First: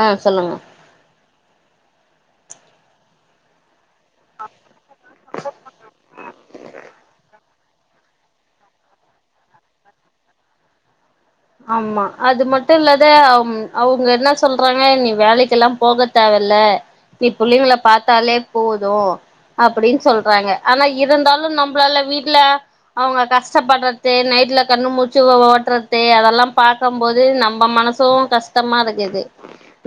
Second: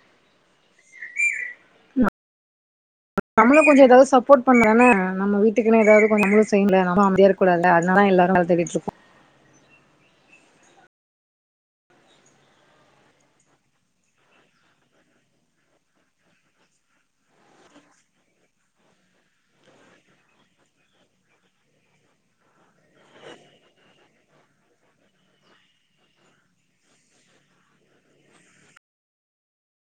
ஆ சொல்லுங்க நம்ளும் கொஞ்சோ ஏதாவது சப்போர்ட் பண்ணு தான நம்ம வீட்டுக்குனா ஏதாவது கொஞ்சோ நம்மளு செய்னுல அப்போ அமைதியா இருக் கூடாதுல்ல அதனால எல்லாரு வேல தேடிட்டு இருக்கோ ஆம்மா அது மட்டு இல்லாத அவங்க என்ன சொல்றாங்க நீ வேலைக்கெல்லா போக தேவ இல்ல நீ புள்ளைங்கள பாத்தாலே போதும் அப்டின்னு சொல்றாங்க ஆனா இருந்தாலு நம்மளால வீட்ல அவங்க கஷ்டப்படுறது நைட்ல கண்ணு முச்சி ஓட்டுறது அதெல் ல்லா பாக்கம் போது நம்ம மனசும் கஷ்டமா இருக்குது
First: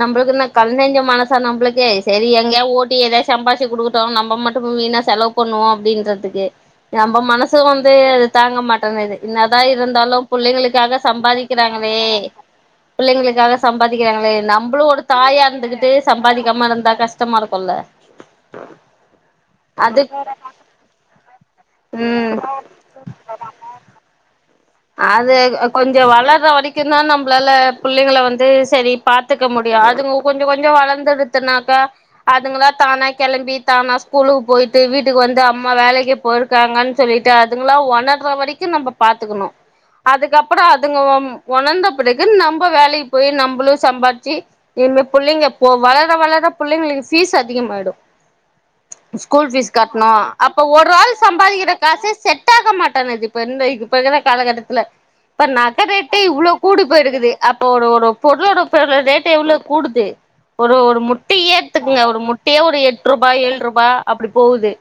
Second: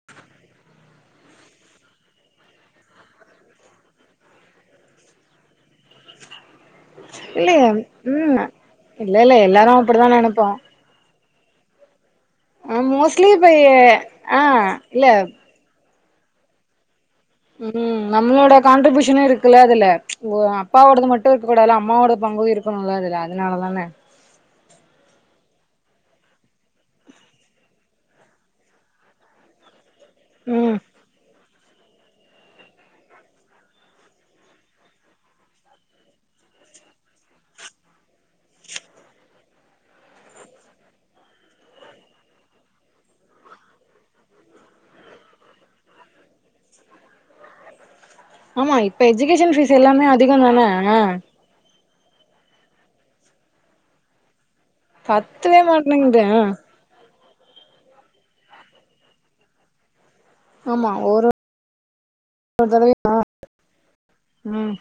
நம்புளுக்கு என்ன கல் நெஞ்ச மனசா நம்மளுக்கு சேரி எங்கயா ஓட்டி ஏதா சம்பாச்சி கொடுத் தோ நம்ம மட்டு இப்போ வீணா செலவு பண்ணுவோ அப்டின்றதுக்கு நம்ம மனசு இல்லையே வந்து இத ம் தாங்க மாட்டங்குது இல்ல இல்ல என்னதா எல்லாரு அப்டிதா இருந்தாலு நெனைப்போ புள்ளைகளுக்காக சம்பாதிக்கிறாங்களே ஆ மோஸ்ட்லி இப்ப புள்ளைங்களுக்காக சம்பாதிக்கிறாங்களே ஆ நம்மளு ஒரு இல்ல தாயா இருந்துகிட்டு சம்பாதிக்காம இருந்தா கஷ் ம் நம்மளோட கான்ட்ரிபியூஷனு இருக்குல்ல அதுல அது ஓ அப்பாவோடது மட்டு இருக்க கூடாது அம்மாவோட ம் பங்கு இருக்குன்னு அதுல அதனாலதான அது கொஞ்சோ வளற வரைக்குந்தா நம்மளால புள்ளைங்கள வந்து செரி பாத்துக்க முடியு அதுங்க கொஞ்சோ கொஞ்சோ ம் வளர்ந்துடுத்துனாக்க அதுங்களா தானா கிளம்பி தானா ஸ்கூலுக்கு போயிட்டு வீட்டுக்கு வந்து அம்மா வேலைக்கு போர் இருக்காங்கன்னு சொல்லிட்டு அதுங்கா ஒணர்ற வரைக்குநம்ம பாத்துக்கணு அதுக்கப்றோ அதுங்க ஒணந்த பிறகு நம்ம வேலைக்கு போயி நம்பளு சம்பாதிச்சு இனிமே புள்ளைங்க போ வளர வளர புள்ளைங்களுக்கு பீஸ் அதிகமாயிடு ஆமா இப்ப ஸ்கூல் எஜுகேஷன் பீஸ் ஃபீஸ் எல்லாமே கட்டணு அதிகோ அப்ப தானே ஒரு ஆள் சம்பாதிக்கிற காசே செட் ஆக மாட்டனுது இப்ப இருந்த இப்ப இருக்குற காலகட்டத்துல இப்ப பத்தவே நகரேட்ட மாட்டேங்குது இவ்ளோ கூடி போயிருக்குது அப்போ ஒரு ஒரு பொருளோ பொரு ரேட் எவ்ளோ கூடுது ஒரு ஒரு முட்டையே எடுத்துக்குங்க ஒரு முட்டையே ஒரு எட்டு ரூபா ஏழு ரூபா அப்படி போகுது ம்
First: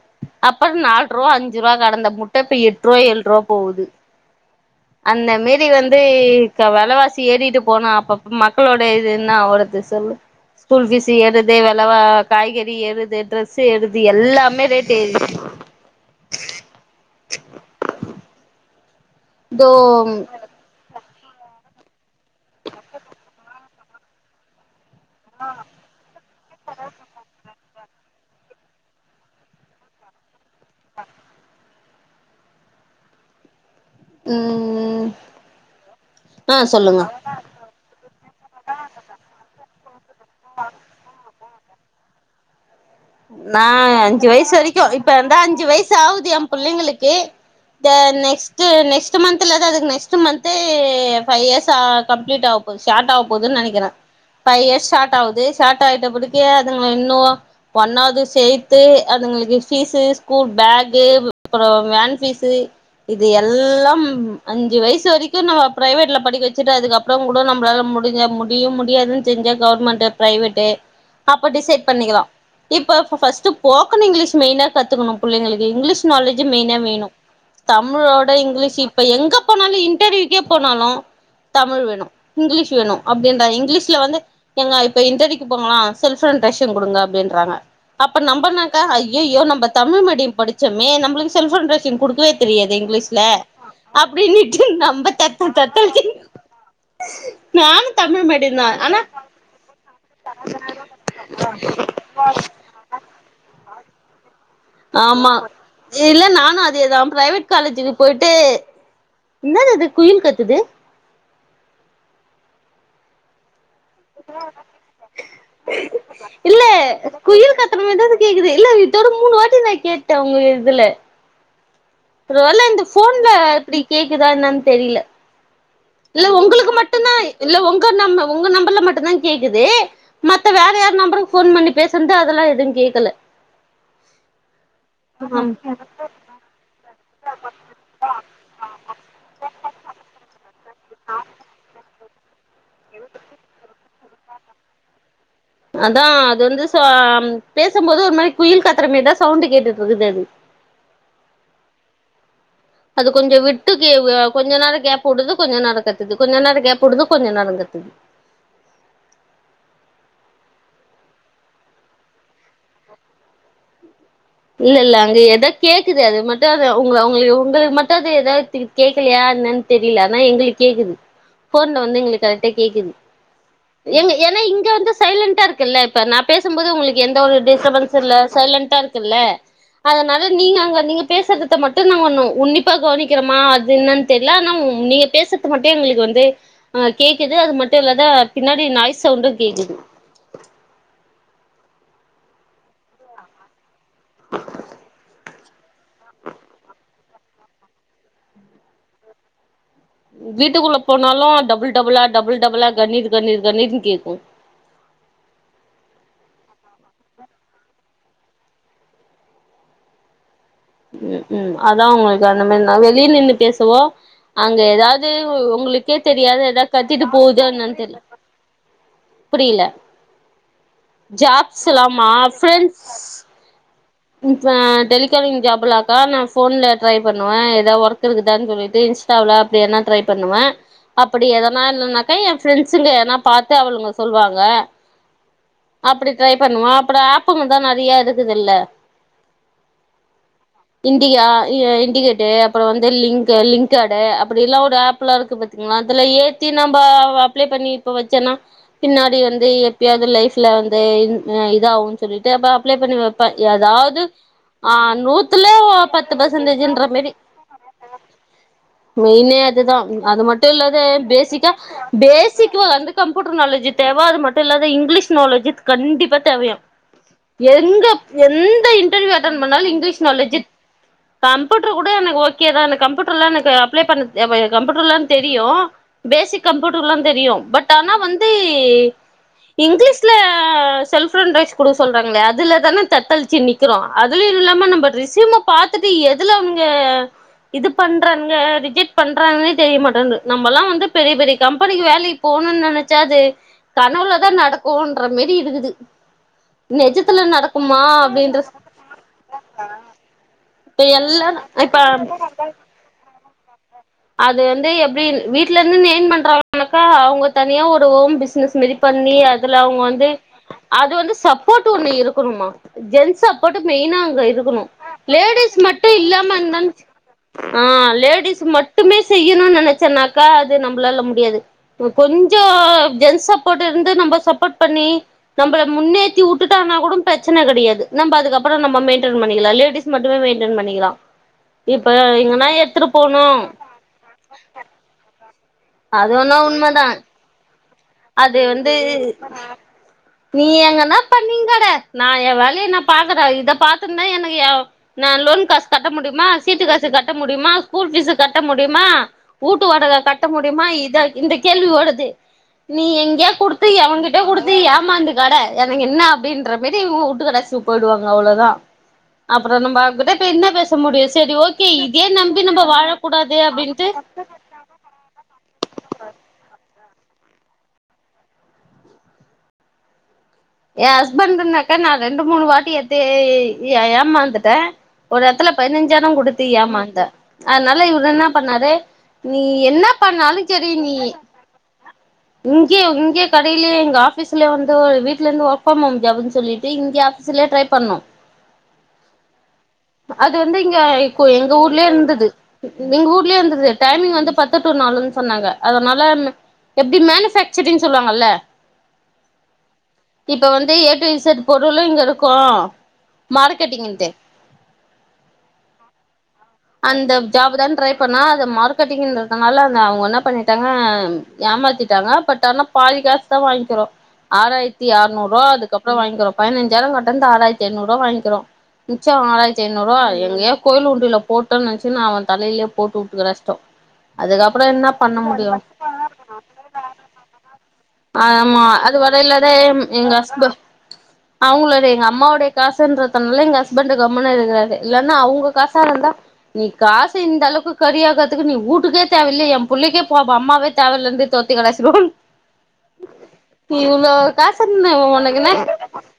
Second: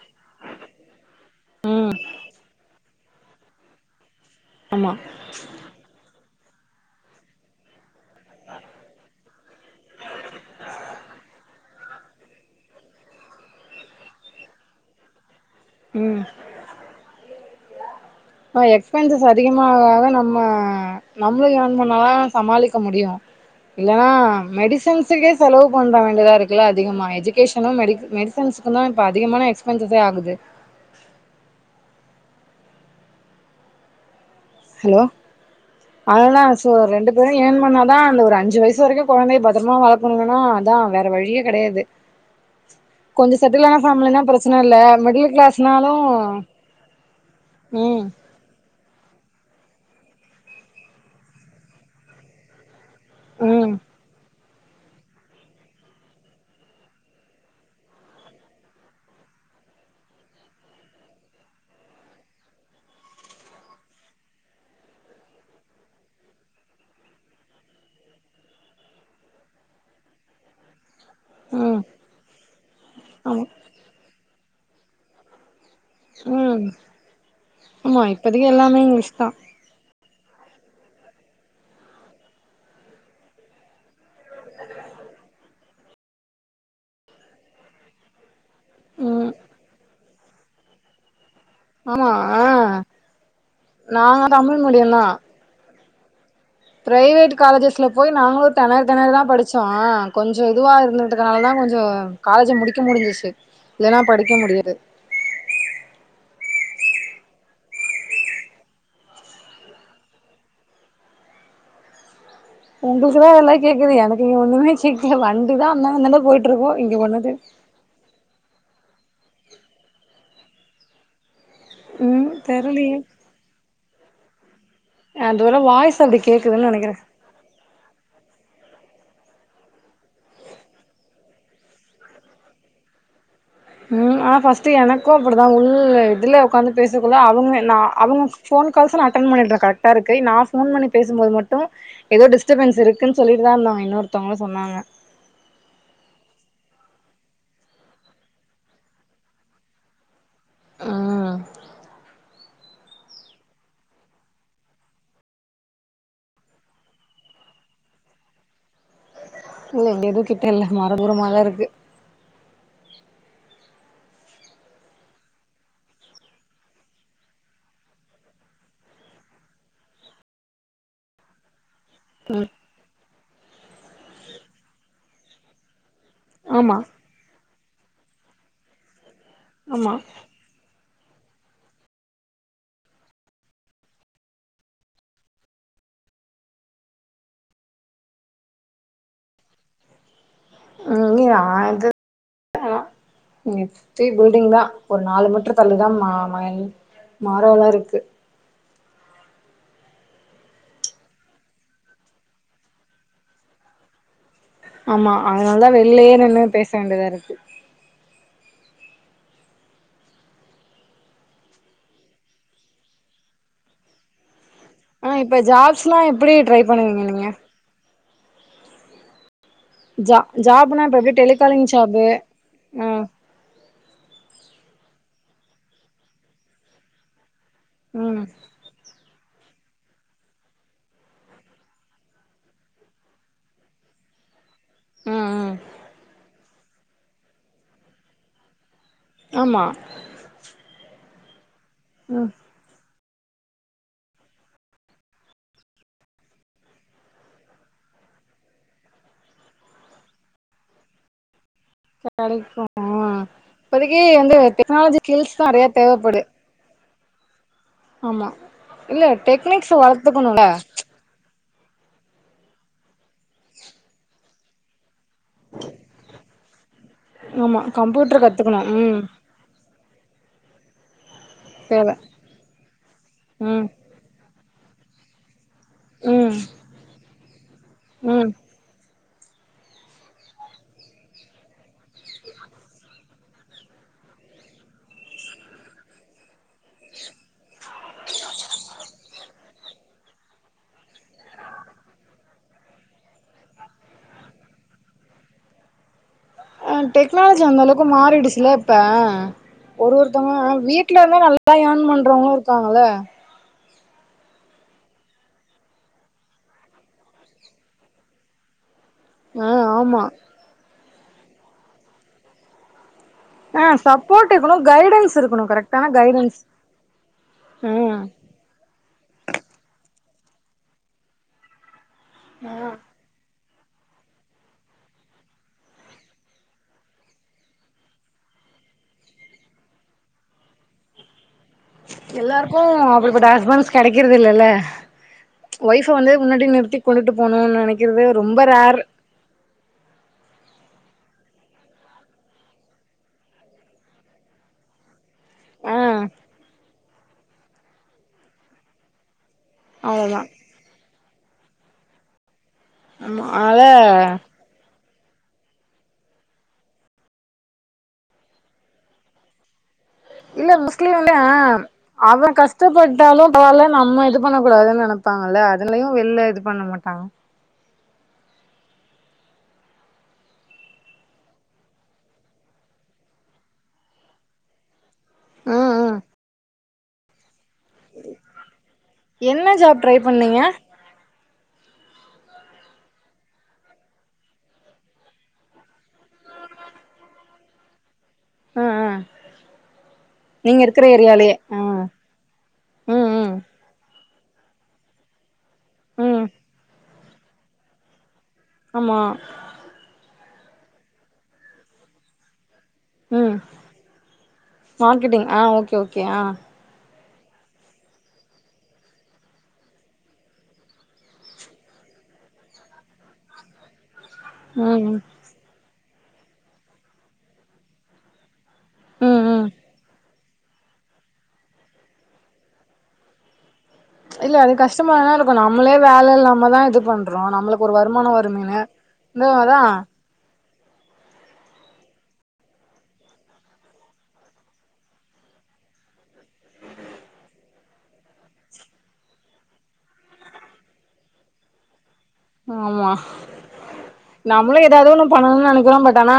அப்ற நாலு ரூபா அஞ்சு ரூபா கடந்த முட்டை இப்ப எட்டு ரூபா ஏழு ரூபா போகுது ஆமா அந்த மேறி வந்து வெலவாசி ஏறிட்டு போனா பப் மக்களோட இது என்னா ஆவறது சொல்லு ஸ்கூல் ஃபீஸ்ஸு ஏர்றதே விலவா காய்கறி ஏறுது ட்ரெஸ் ஏறுது எல்லாமே ரேட் எறி ம் மா எக்ஸ்பென்சஸ் தோ அதிகமாக ஆக நம்ம நம்மளளு ஏர்ன் பண்ணாதா சமாளிக்க முடியு இல்லன்னா மெடிசின்ஸ் [unintelligible] செலவு பண்ண வேண்டியதா இருக்கு இவ்ளோ அதிகமா எஜுகேஷனு மெடிசன்ஸ்கு தா இப்ப அதிகமான எக்ஸ்பென்சஸே ஆகுது ம் ஹலோ அதனா ஆ சோ சொல்லுங்க ரெண்டு பேரும் ஏர்ன் பண்ணாதா அந்த ஒரு அஞ்சு வயசு வரைக்கு குழந்தைய பத்திரமா வளர்த் சொல்லுங்கன்னா அதா வேற வழியே கெடையாது கொஞ்ச நா செட்டிலான ஃபேமிலினா அஞ்சு வயசு பிரச்சன இல்ல வரைக்கு இப்ப மிடில் இந்தா அஞ்சு கிளாஸ்னாலு வயசு ஆகுது ஏம் பிள்ளைங்களுக்கு த ம் நெக்ஸ்ட் ஸ்ட் நெஸ்ட் மந்த்ல்து அது next month five years complete ஆகு ஓ ஷார்ட் ஆக போகுதுன்னு ம் நினைக்றே ஃபைவ் இயர்ஸ் ஷார்ட் ஆகுது ஷார்ட் ஆட்ட படிக்கே அதுங்க இன்னு ஒண்ணாவது சேர்த்து அதுங்களுக்கு ஃபீஸ் ஸ்கூல் பேக்கு அப்றோ வேன் பீஸு இது எல்லாம் அஞ்சு வயசு வரைக்கு நம்ம பிரைவேட்ல படிக்க வச்சுட்டு அதுக்கப் ப்றோம் கூட நம்மளால முடிஞ்ச முடியும் முடியாதுன்னு செஞ்ச கவர்மெண்ட்டு பிரைவெட்டு அப்ப ம் டிசைட் பண்ணிக்கலா இப்போ ஆமா ஃபஸ்ட்டு போக்கன் இங்கிலீஷ் மெயினா கத்துக்கணு புள்ளைங்களுக்கு இங்கிலீஷ் நாலேஜு ம் மெய்னா வேணு ஆமா தமிழோட இப்பதைக்கு இங்கிலீஷ் எல்லாமே இப்ப தா எங்க போனாலு இன்டர்வியூக்கே போனாலு தமிழ் வேணு இங்கிலீஷ் வேணு அப்படின்றா இங்கிலீஷ்ல வந்து எங்க இப்ப இண்டர்வியூக்கு போங்கலா செல்ஃவ் இன்ட்ரெக்ஷ்ன் குடுங்க அப்படின்றாங்க அப்ப நம்பனா ம் ஐயய்யோ நம்ப தமிழ் மீடியம் படிச்சோமே நம்மளுக்கு செல்ஃபோன்ட்ரக்ஷன் ஆமா குடுக்கவே தெரியாதே ஆ இங்கிலீஷ்ல நாங்க தமிழ் அப்படின்னுட்டு நம்ம தத்து நா தத்தளிக்கின் ப்ரைவேட் காலேஜெஸ்ல் போய் நாங்களு மீடியந்தா தெணறி ஆனா தெணறி தா படுச்சோ கொஞ்சோ இதுவா இருந்துட்டனால தா கொஞ்சோ காலேஜ முடிக்க முடிஞ்சிச்சு இல்லன்னா படிக்க முடியாது ஆமா இல்ல நானு அதேதா ப்ரைவேட் காலேஜுக்கு போயிட்டு என்னாது அது குயில் கத்துது உங்களுக்கு தா எல்லா கேக்குது எனக்கு இங்க ஒண்ணுமே கேக்ல வண்டிதா அந்தான்ட அந்தான்ட போயிட்டேருக்கு இங்க ஒண்ணதையு கத்தறமாரிதா கேக்குது இல்ல இதோட மூணு வாட்டி நா கேட்டே உங்க இதுல ம் ஒரு வேல இந்த தெர்லயே போன்ல இப்டி கேக்குதா என்னான்னு தெரில அதோட வாய்ஸ் அப்டி இல்ல கேக்குதுன்னு உங்களுக்கு நெனைக்கிறே மட்டுந்தா. இல்ல உங்க நம்ம உங்க நம்பர்ல மட்டுந்தா கேக்குது மத்த வேற யார் நம்பருக்கு போன் பண்ணி பேசுனது அதெல்லா எதுவு கேக்கல உம் ஆனா பர்ஸ்ட் எனக்கும் ஆம் அப்டிதான் உள் இதுல ஒக்காந்து பேசுனதுல அவங்க நா அவங்க போன் கால்ஸ் நா அட்டன் பண்ணிட்ற கரெக்டாருக்கு நா ஃபோன் பண்ணி பேசும்போது மட்டும் ஏதோ டிஸ்ட்பன்ஸ் இருக்குன்னு சொல்லிட்டுதா இருந்தாங்க இன்னொருத்தவங்க சொன்னாங்க அதா அது வந்து ச பேசும்போது ஒரு மாதிரி குயில் கத்தறமேதா சவுண்டு கேட்டுட்டு இருக்குது அது அ அது கொஞ்சோ விட்டு கே கொஞ்ச நேரோ கேப் வுடுது கொஞ்சோ நேரோ கத்துது கொஞ்சோ நேரோ கேப் வுடுது கொஞ்ச நேரோ கத்துது இல்ல இங்க எதுவு கிட்ட இல்ல மர தூரமா தா இருக்கு இல்ல இல்ல அங்க எதோ கேக்குது அது மட்டு அது உங்க அவங்களுக்கு உங்களுக்கு மட்டு அது எதாவ்து கேக்கலயா என்னன்னு தெரில ஆனா எங்ளுக்கு கேக்குது ஃபோன்ல வந்து எங்ளுக்கு கரெக்டா ம் கேக்குது ஏங்க ஏனா இங்க வந்து சைலன்ட்டா இருக்குல்ல இப்ப நா பேசும்போது ஆமா உங்குளுக் எந்த ஒரு டிஸ்டபன்ஸு இல்ல சைலண்ட்டா இருக்குல்ல ஆமா அதனால நீங்க அங்க நீங்க பேசுறதத்த மட்டுந் தா வர்னு உன்னிப்பா கவனிக்கிறோமா அது என்னன் தெர்ல ஆனா உ நீங்க பேசுறது மட்டு எங்களுக்கு வந்து ஆஹ் கேக்குது அது மட்டு இல்லாத பின்னாடி நாய் சவுண்டு கேக்குது உ நா இது அ ஒத்த பில்டிங்தா ஒரு நாலு மீட்டர் தள்ளிதா நாமை மாறாவா இருக்கு வீட்டுக்குள்ள போனாலு டபுள் டபுளா டபுள் டபுளா கணீர் கணீர் கணீர்னு கேக்கு ஆமா அதனால தா வெள்லயே நின்னு பேச வேண்டியதா இருக்கு ம் ஹு அதா உங்களுக்கு அந்த மாரி நா வெளிய நின்னு பேசவா அங்க ஏதாவது ஆ இப்ப உங்களுக்கே ஜாப்ஸ்லா எப்டி தெரியாது ட்ரை ஏதாது பண்ணுவீங்க கத்திட்டு நீங்க போவுதா என்னானு தெர்ல புரியல ஜா ஜாப்னா இப்ப எப்டி டெலிகாலிங் ஜாபு ஜாப்ஸ்லாமா ஃபிரென்ட்ஸ் ம் ம் இப்ப டெலிகாலிங் ஜாப்லாக்கா நா ஃபோன்ல ட்ரை பண்ணுவ ஏதா ஒர்க் ம் இருக்குதான்னு சொல்லிட்டு டாவுல அப்டி என்ன ட்ரை பண்ணுவே அப்டி எதனா இல்லன்னாக்கா எ ஃப்ரெண்ட்ஸுங்க எதனா பாத்து அவளுங்க சொல்வாங்க ம் ம் அப்டி ட்ரை பண்ணுவா அப்புற ஆப்புங்க தா நெறைய இருக்குதுல்ல ஆமா இண்டிகா அ இண்டிகேட்டு அப்புற வந்து லிங்க்கு லிங்க்கேடு அப்டி எல்லா ஒரு ஆப்லா இருக்கு பாத்தீங்களா அதுல ஏத்தி நம்ப அப்ளை பண்ணி இப்ப வச்சன்னா பின்னாடி வந்து எப்பயாவ்து லைஃப்ல வந்து இந் அ இதாவுன் சொல்லிட்டு அப்ப கெடைக்கு அப்ளே பண்ணி வெப்பே இப்போதைக்கு எதாவது வந்து ஆ டெக்னாலஜி ஸ்கில்ஸ் நூத்துல தா நெறைய பத்து தேவப்படு பர்சன்டேஜ்ன்ற மேரி ஆமா இல்ல மெயினே டெக்னிக்ஸ் அதுதா அது மட்டு வளத்துக்கணுல இல்லாத பேசிக்கா பேசிக்வா வந்து கம்ப்யூட்டர் நாலேஜ் தேவ‌ அது மட்டு இல்லாத இங்கிலீஷ் நாலேஜு கண்டிப்பா தேவையா ஆமா எங்க கம்ப்யூட்ரு கத் எந்த இன்டர்வியூ அட்டன் பண்ணாலு இங்கிலீஷ் நாலேஜு கம்ப்யூட்ரு தேவ கூட எனக்கு ஓகே தா அந்த கம்ப்யூட்ருலா எனக்கு ம் அப்ளே பண்ண [inaudible] கம்ப்யூட்ருலா தெரியு ம் பேசிக் கம்யூட்டர்லா தெரியு பட் ஆனா வந்து ம் இங்கிலீஷ்ல செல்ஃப் இண்ட்ரைஸ் குடுக்க சொல்றாங்களே அதுல தான தத்தளிச்சு நிக்கிறோ அதுலயு இல்லாம நம்ம ரெஸ்யூம பாத்துட்டு எதுல அவுங்க இது பண்றாங்க ரிஜெக்ட் ன்ன பண்றாங்கன்னே தெரியமாட்டன்து நம்மல்லா வந்து பெரிய பெரிய கம்பெனிக்கு வேலைக்கு போணுன் நெனச்சா அது கனவுலதா நடக்குன்ற மேரி இருக்குது ஆ நெஜத்துல டெக்னாலஜி நடக்குமா அந்தளவுக்கு அப்டின்ற மாறிடுச்சுல இப்ப ஒரு ஒருத்தவங்க இப்ப வீட்லருந்து எல்லாரு நல்லா யேன் இப்ப பண்றவங்களு இருக்காங்கல்ல அது வந்து எப்டி வீட்ல இருந்துனு எயின் பண்றாங்கனாக்கா அவுங்க தனியா ஒரு ஓன் பிசினஸ் மாரி பண்ணி ஆ அதுல அவுங்க ஆமா வந்து அது வந்து சப்போர்ட் ஒண்ணு இருக்கணுமா ஜென்ஸ் சப் போட்டு ஆ மெய்னா அங்க சப்போர்ட் இருக்கணு கைடன்ஸ் இருக்கணு லேடிஸ் மட்டு கரெக்டான இல்லாம கைடன்ஸ் இருந்தான் ஆ ம் லேடீஸ் மட் மட்டுமே செய்யணுன் நெனச்சன்னாக்கா அது நம்பளால முடியாது கொஞ் ஆ ஜென்ஸ் சப்போர்ட் இருந்து நம்ப சப்போர்ட் பண்ணி நம்பள முன்னேத்தி உட்டுட்டானா கூட பிரச்சன கெடையாது நம்ப அதுக்கப்புறோ நம்ப மெயின்டெயின் பண்ணிக்கலா லேடிஸ் மட்டுமே மெயின்டேன் பண்ணிக்கலா இப்ப எங்கன்னா எல்லாருக்கு எடுத்துட்டு போனு அப்டிப்பட்ட ஹஸ்பண்ட்ஸ் கெடைக்கறது இல்லல ஒய்ஃப் அ அது வந்து வேணா முன்னாடி நிறுத்தி உண்மதா கொண்டுட்டு போனும்னு நெனக்கிறது அது ரொம்ப வந்து ரேர் நீ எங்கன்னா பண்ணீங்கட நா என் வேலய நா பாக்குறே இத பாத்துந்தா எனக்கு ஏ நா லோன் காசு ஆ கட்ட முடியுமா சீட்டு காசு கட்ட முடியுமா ஸ்கூல் ஃபீஸ் கட்ட முடியுமா வூட்டு வாடக அவ்ளோதா கட்ட முடியுமா இத இந்த கேள்வி‌ வோடுது நீ ஆமா எங்கயோ குடுத்து எவே அதனால கிட்டயோ குடுத் நீ ஏமாந்து கட எனக்கு என்ன அப்டின்ற மேரி உட்டு கடாசிட்டு போயிடுவாங்க அவ்ளோ தா அப்புறோ நம்ப அவங் கிட்ட இல்ல முஸ்லீம்மே அவே நம்பி நம்ம கஷ்டப்பட்டாலு வாழக்கூடாது பரவால்ல அப்டின்ட்டு நம்ம இது பண்ண கூடாதுன்னு நெனப்பாங்கல்ல அதுலயு வெள்ல இது பண்ண மாட்டாங்க ஏ ஹஸ்பண்ட்னாக்க நா ரெண்டு மூணு வாட்டி ஏத்தே ஏமாந்துட்டே ஒரு எட்த்துல ம் ம் பதினஞ்சாயிரம் குடுத்து ஏமாந்த அத்னால இவரு என்ன பண்ணாரு நீ ஜாப் என்ன ட்ரை பண்ணாலு பண்ணீங்க செரி நீ இங்யே இங்யே கடையிலே எங்க ஆஃபீஸ்லேயே வந்து ஒரு வீட் ல இருந்து ஒர்க் ஃப்ரம் ஹோம் ஜாப்னு சொல்லிட்டு இங்க ஆஃபீஸ்லேயே ட்ரை பண்ணோ ம் ம் அது வந்து நீங்க இங்க இருக்கிற கு ஏரியாலயே எங்க ஆ ஊர்லயே இருந்துது ம் எங்க ம் ஊர்லயே இருந்துது டைமிங் வந்து பத்து டு நாலுன்னு சொன்னாங்க அத்னால ம் எப் தீ மேனுஃபக்சரிங் சொல்லுவாங்கள்ல ஆமா இப்ப வந்து ஏ ட்டு இஜட் பொருளு இங்கருக்கு ம் மார்க்கட்டிங்ட்டு மார்க்கெட்டிங் ஆ ஓகே ஓகே ஆ அந்த ஜாபுதா ட்ரை பண்ணா அது மார்க்கெட்டிங் இருக்கனால அந்த அவுங்க என்ன பண்ணிட்டாங்க ஏமாத்திட்டாங்க பட் ஆனா பாதி‌ காாசு தா வாங்கிறோ ஆராயிரத்தி ம் அறுநூறுவா அதுக்கப்புறோ வாங்கிறோ பதினஞ்சாயிரோ கட்டந்து ஆயிரத்தி ஐநூறுவா வாங்கிறோ மிச்சோ ம் ம் ஆறாயி ரூவா எங்கயோ கோயில் உண்டில போட்டோன்னு நனைச்சுனு அவன் தலையிலயே போட்டு உட்டு கடாஷ்டோ இல்ல அது கஷ்டமாதன இருக்கு நம்மளே வேல இல்லாமதா இது பண்றோ நம்மளுக் ஆ ஆமா அது வர இல்லாட எங்க ஹஸ்ப அவுங்களோட எங்க அம்மாவுடைய காசுன்றதுனால எங்க ஹஸ்பண்ட் கம்முனு இருக்குறாரு இல்லன்னா அவுங்க காசா இருந்தா நீ காசு இந்த அளவுக்கு கறி ஆக்கறதுக்கு நீ ஊட்டுக்கே தேவயில்ல என் புள்ளைக்கே போ அம்மாவே தேவயில்லந்து தோர்தி கடாசிடுவோம் ஆமா காசு நம்மளு எதாவது என்ன ஒண்ணு பண்ணணுனு உனக்குன்னு நினைக்கிறோ பட் ஆனா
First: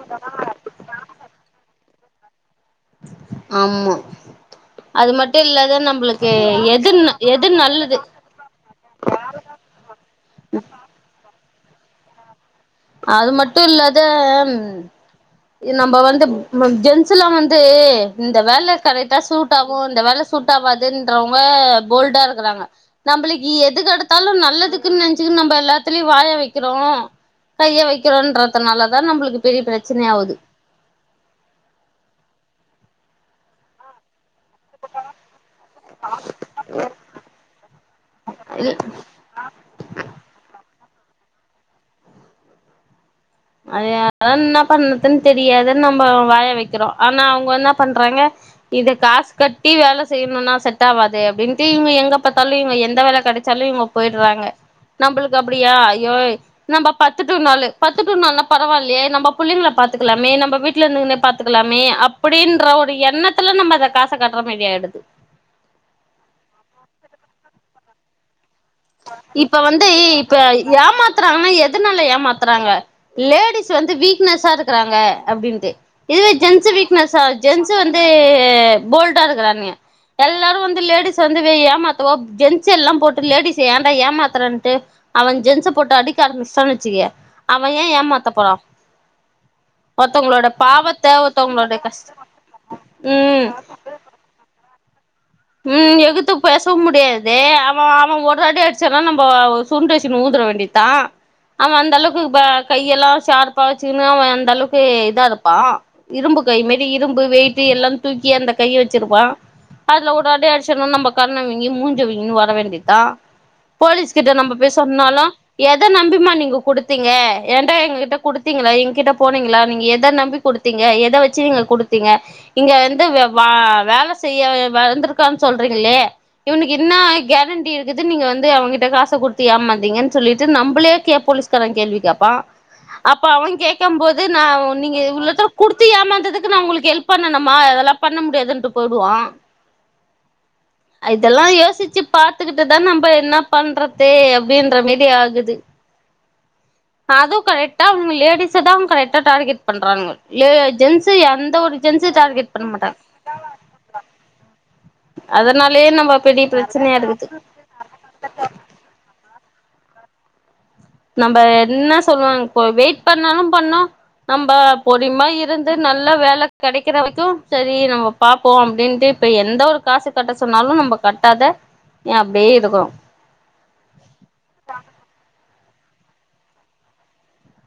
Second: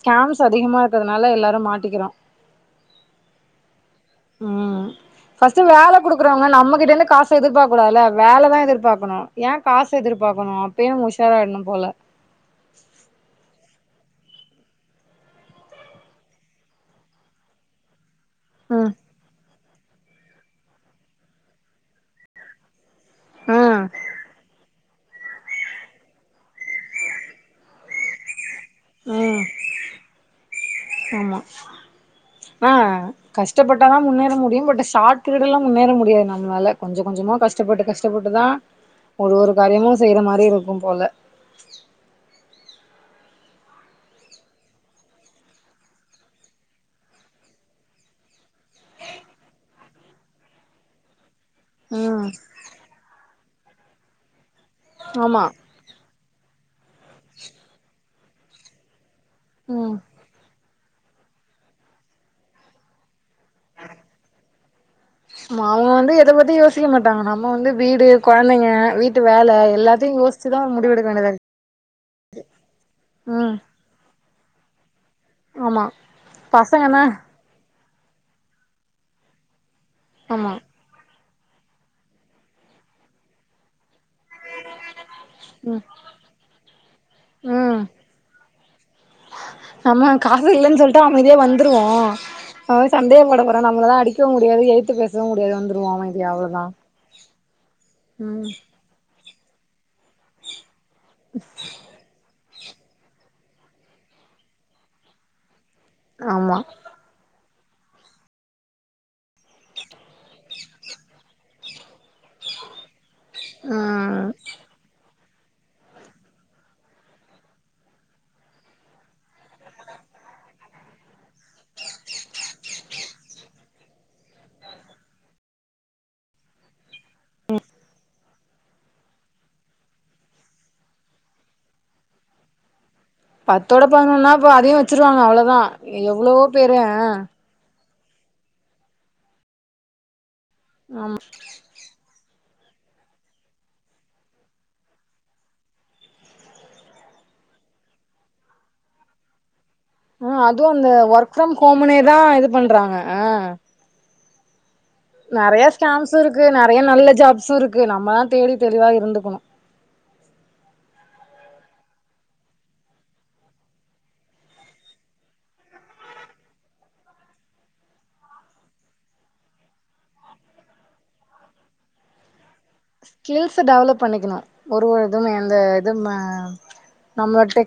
ஸ்கேம்ஸ் அதிகமா இருக்கிறதுனால எல்லாரு மாட்டிக்கிறோ ஆம்மா ம் அது மட்டு ஃபர்ஸ்ட் இல்லாத வேல நம்மளுக்கு குடுக்குறவங்க நம்மகிட்ட எது ந இருந்து காசு எது எதிர்பார்க்க நல்லது கூடாதுல வேலதா எதிர்பாக்கணு ஏன் காசு எதிர்பாக்கணு அப்பயே உஷாராயிடணு போல அது மட்டு இல்லாத இ நம்ம வந்து ஜென்ஸ்சுலா வந்து இந்த வேலை ம் கரெக்டா சூட் ஆகு இந்த வேலை சூட் ஆகாதுன்றவங்க போல்டா இருக்குறாங்க நம்மளுக்கு ஆ எது கெடுத்தாலு நல்லதுக்குன்னு நெனச்சுன்னு நம்ம எல்லாத்துலயு வாய வெக்கிறோ கைய வெக்கிறோன்றதுனாலதா நம்மளுக்கு ம் பெரிய பிரச்சனை ஆவுது ஆமா ஆ கஷ்டப்பட்டாதா முன்னேற முடியு பட் ஷார்ட் பீரீயட் எல்லா முன்னேற முடியாது நம்மளால கொஞ்சோ கொஞ்சோமா கஷ்டப்பட்டு கஷ்டப்பட்டுதா ஒரு ஒரு காரியமு செய்யுற மாரி இருக்கும் போல அது அதான் என்ன பண்ணறதுன்னு தெரியாத நம்ம வாய வைக்கிறோ ஆனா அவுங்க என்ன பண்றாங்க இத காசு கட்டி வேலை செய்யணுனா செட் ஆவாதே அப்டின்னு இவங்க எங்க ம் பாத்தாலு இவங்க எந்த வேலை கெடச்சாலு இவங்க போயிடுறாங்க நம்ளுக்கு ஆமா அப்டியா அய்யோ நம்ம பத்து டூ நாலு பத்து டூ நாலுனா பரவாயில்லையே நம்ம புள்ளைங்கள ம் பாத்துக்கலாமே நம்ம வீட் வீட்ல இருந்துங்குனே பாத்துக்கலாமே அப்டின்ற ஒரு எண்ணத்துல நம்ம அத காச கட்ற மாறி ஆயிடுது அவங்க வந்து எத பத்தி யோசிக்க மாட்டாங்க நம்ம வந்து வீடு கொழந்தைங்க வீட்டு வேல இப்ப வந்து எல்லாத்தையு இப்ப யோசி ச்சுதா முடிவெடுக்க வேண்டியதா இருக்கு ஏமாத்துறாங்கன்னா எதுனால ஏமாத்துறாங்க ம் லேடிஸ் வந்து வீக்னஸ்ஸா இருக்கிறாங்க அப்டின்ட்டு ஆமா இதுவே ஜென்ஸ் பசங்கன்னா வீக்னஸ்ஸா ஜென்ஸு வந்து போல்டா இருக்கிறாங்க ஆமா எல்லாரு வந்து லேடிஸ் வந்து ஏமாத்தவோ ஜென்ஸ் எல்லாம் போட்டு லேடிஸ்ஸ ஏன்டா ஏமாத் மாத்தறன்ட்டு அவன் ஜென்ஸ ம் போட்டு அடிக்க ஆரம்பிஸ்ட்டா வச்சுக்க அவன் ஏன் ஏமாத்த போறான் ஆமா காசு இல்லன்னு சொல்லிட்டு பாவத்த அமைதியே ஒருத்தவங்களோட வந்துருவோ கஷ்ட அவ சந்தேகப்பட ம் போறா நம்மளதா அடிக் க்க முடியாது எயித்து பேச ம் எகித்து பேசவும் முடியாது அவன் அவன் ஒரு ம் அடி அடிச் சனா நம்ம சுருண்டு அடிச்சு ஊந்துற வேண்டிதா அவன் அந்த அளவுக்கு பே கையெல்லா ஷார்ப்பா வச்சுக்குனு அந்த அளவுக்கு இதா இருப்பான் இரும்பு ஆமா கை மேறி இரும்பு வெயிட்டு எல்லா தூக்கி அந்த கைய வச்சிருப்பான் அதுல ஒரு அடி அடிச்சோன நம்ம கண்ணம் வீங்கி மூ வீங்கி வர வேண்டிதா போலீஸ் ம் கிட்ட நம்ம போய் சொன்னாலு எத நம்பிமா நீங்க குடுத்தீங்க ஏன்டா எங்க கிட்ட குடுத்தீங்களா என்கிட்ட போனீங்களா நீங்க எத நம்பி குடுத்தீங்க எத வச்சு நீங்க குடுத்தீங்க இங்க வந்து வா வேலை செய்ய வந்து க்கான் சொல்றீங்களே இவனுக்கு என்ன கேரண்டி இருக்குது நீங்க வந்து அவன் கிட்ட காச குடுத் குடுத்து ஏமாதீங்கன்னு சொல்லிட்டு நம்மளே கே போலீஸ்காரன் கேள்வி கேப்பான் அப்ப அவங்க பத்தோட கேட்க போது பதினொன்னா நா இப்ப அதையு நீங்க வச்சிருவாங்க இவளதா அவ்ளோதா குடுத்து எவ்ளவோ ஏமாந்ததுக்கு நா பேரு ஆ உங்களுக்கு ஹெல்ப் பண்ண ஆமா அதல்லாம் பண்ண முடியாதுன்ட்டு போயி்டுவான் ஆமா இதல்லாம் யோசிச்சி பாத்துக்கிட்டுதா நம்ம என்ன பண்றது அப்டின்ற மேறி ஆகுது அதுவும் கரக்டா அவங்க லேடீஸ்ஸ தா அவங்க கரெக்டா டார்கட் பண்றாங்க ஆ லே அதுவு அந்த ஜென்சு ஒர்க் எந்த ஃப்ரம் ஒரு ஜென்சு ஹோம்னேதா இது டார்கெட் பண்ண மாட்டா பண்றாங்க நறைய நம்ம ஸ்கோம்ஸும் இருக்கு பெரிய நறைய பிரச்சனையா நல்ல இருக்குது ஜாப்சும் இருக்கு நம்ம தான் தேடி தெளிவா இருந்துக்கணும் நம்ப என்ன சொல்லுவோம் வெயிட் பண்ணாலும் பண்ணோம் நம்ம பொரியமா இருந்து நல்ல வேல கெடைக்கற வரைக்கும் சரி நம் பாப்போம் அப்டின்ட்டு இப்ப எந்த ஒரு காசு கட்ட சொன்னாலும் நம்ம கட்டாத ஏ அப்டியே இருக்கரோ ஸ்கில்ஸ்ஸ டெவலப் பண்ணிக்கணும் ஒரு இது எந்த இது நம்ம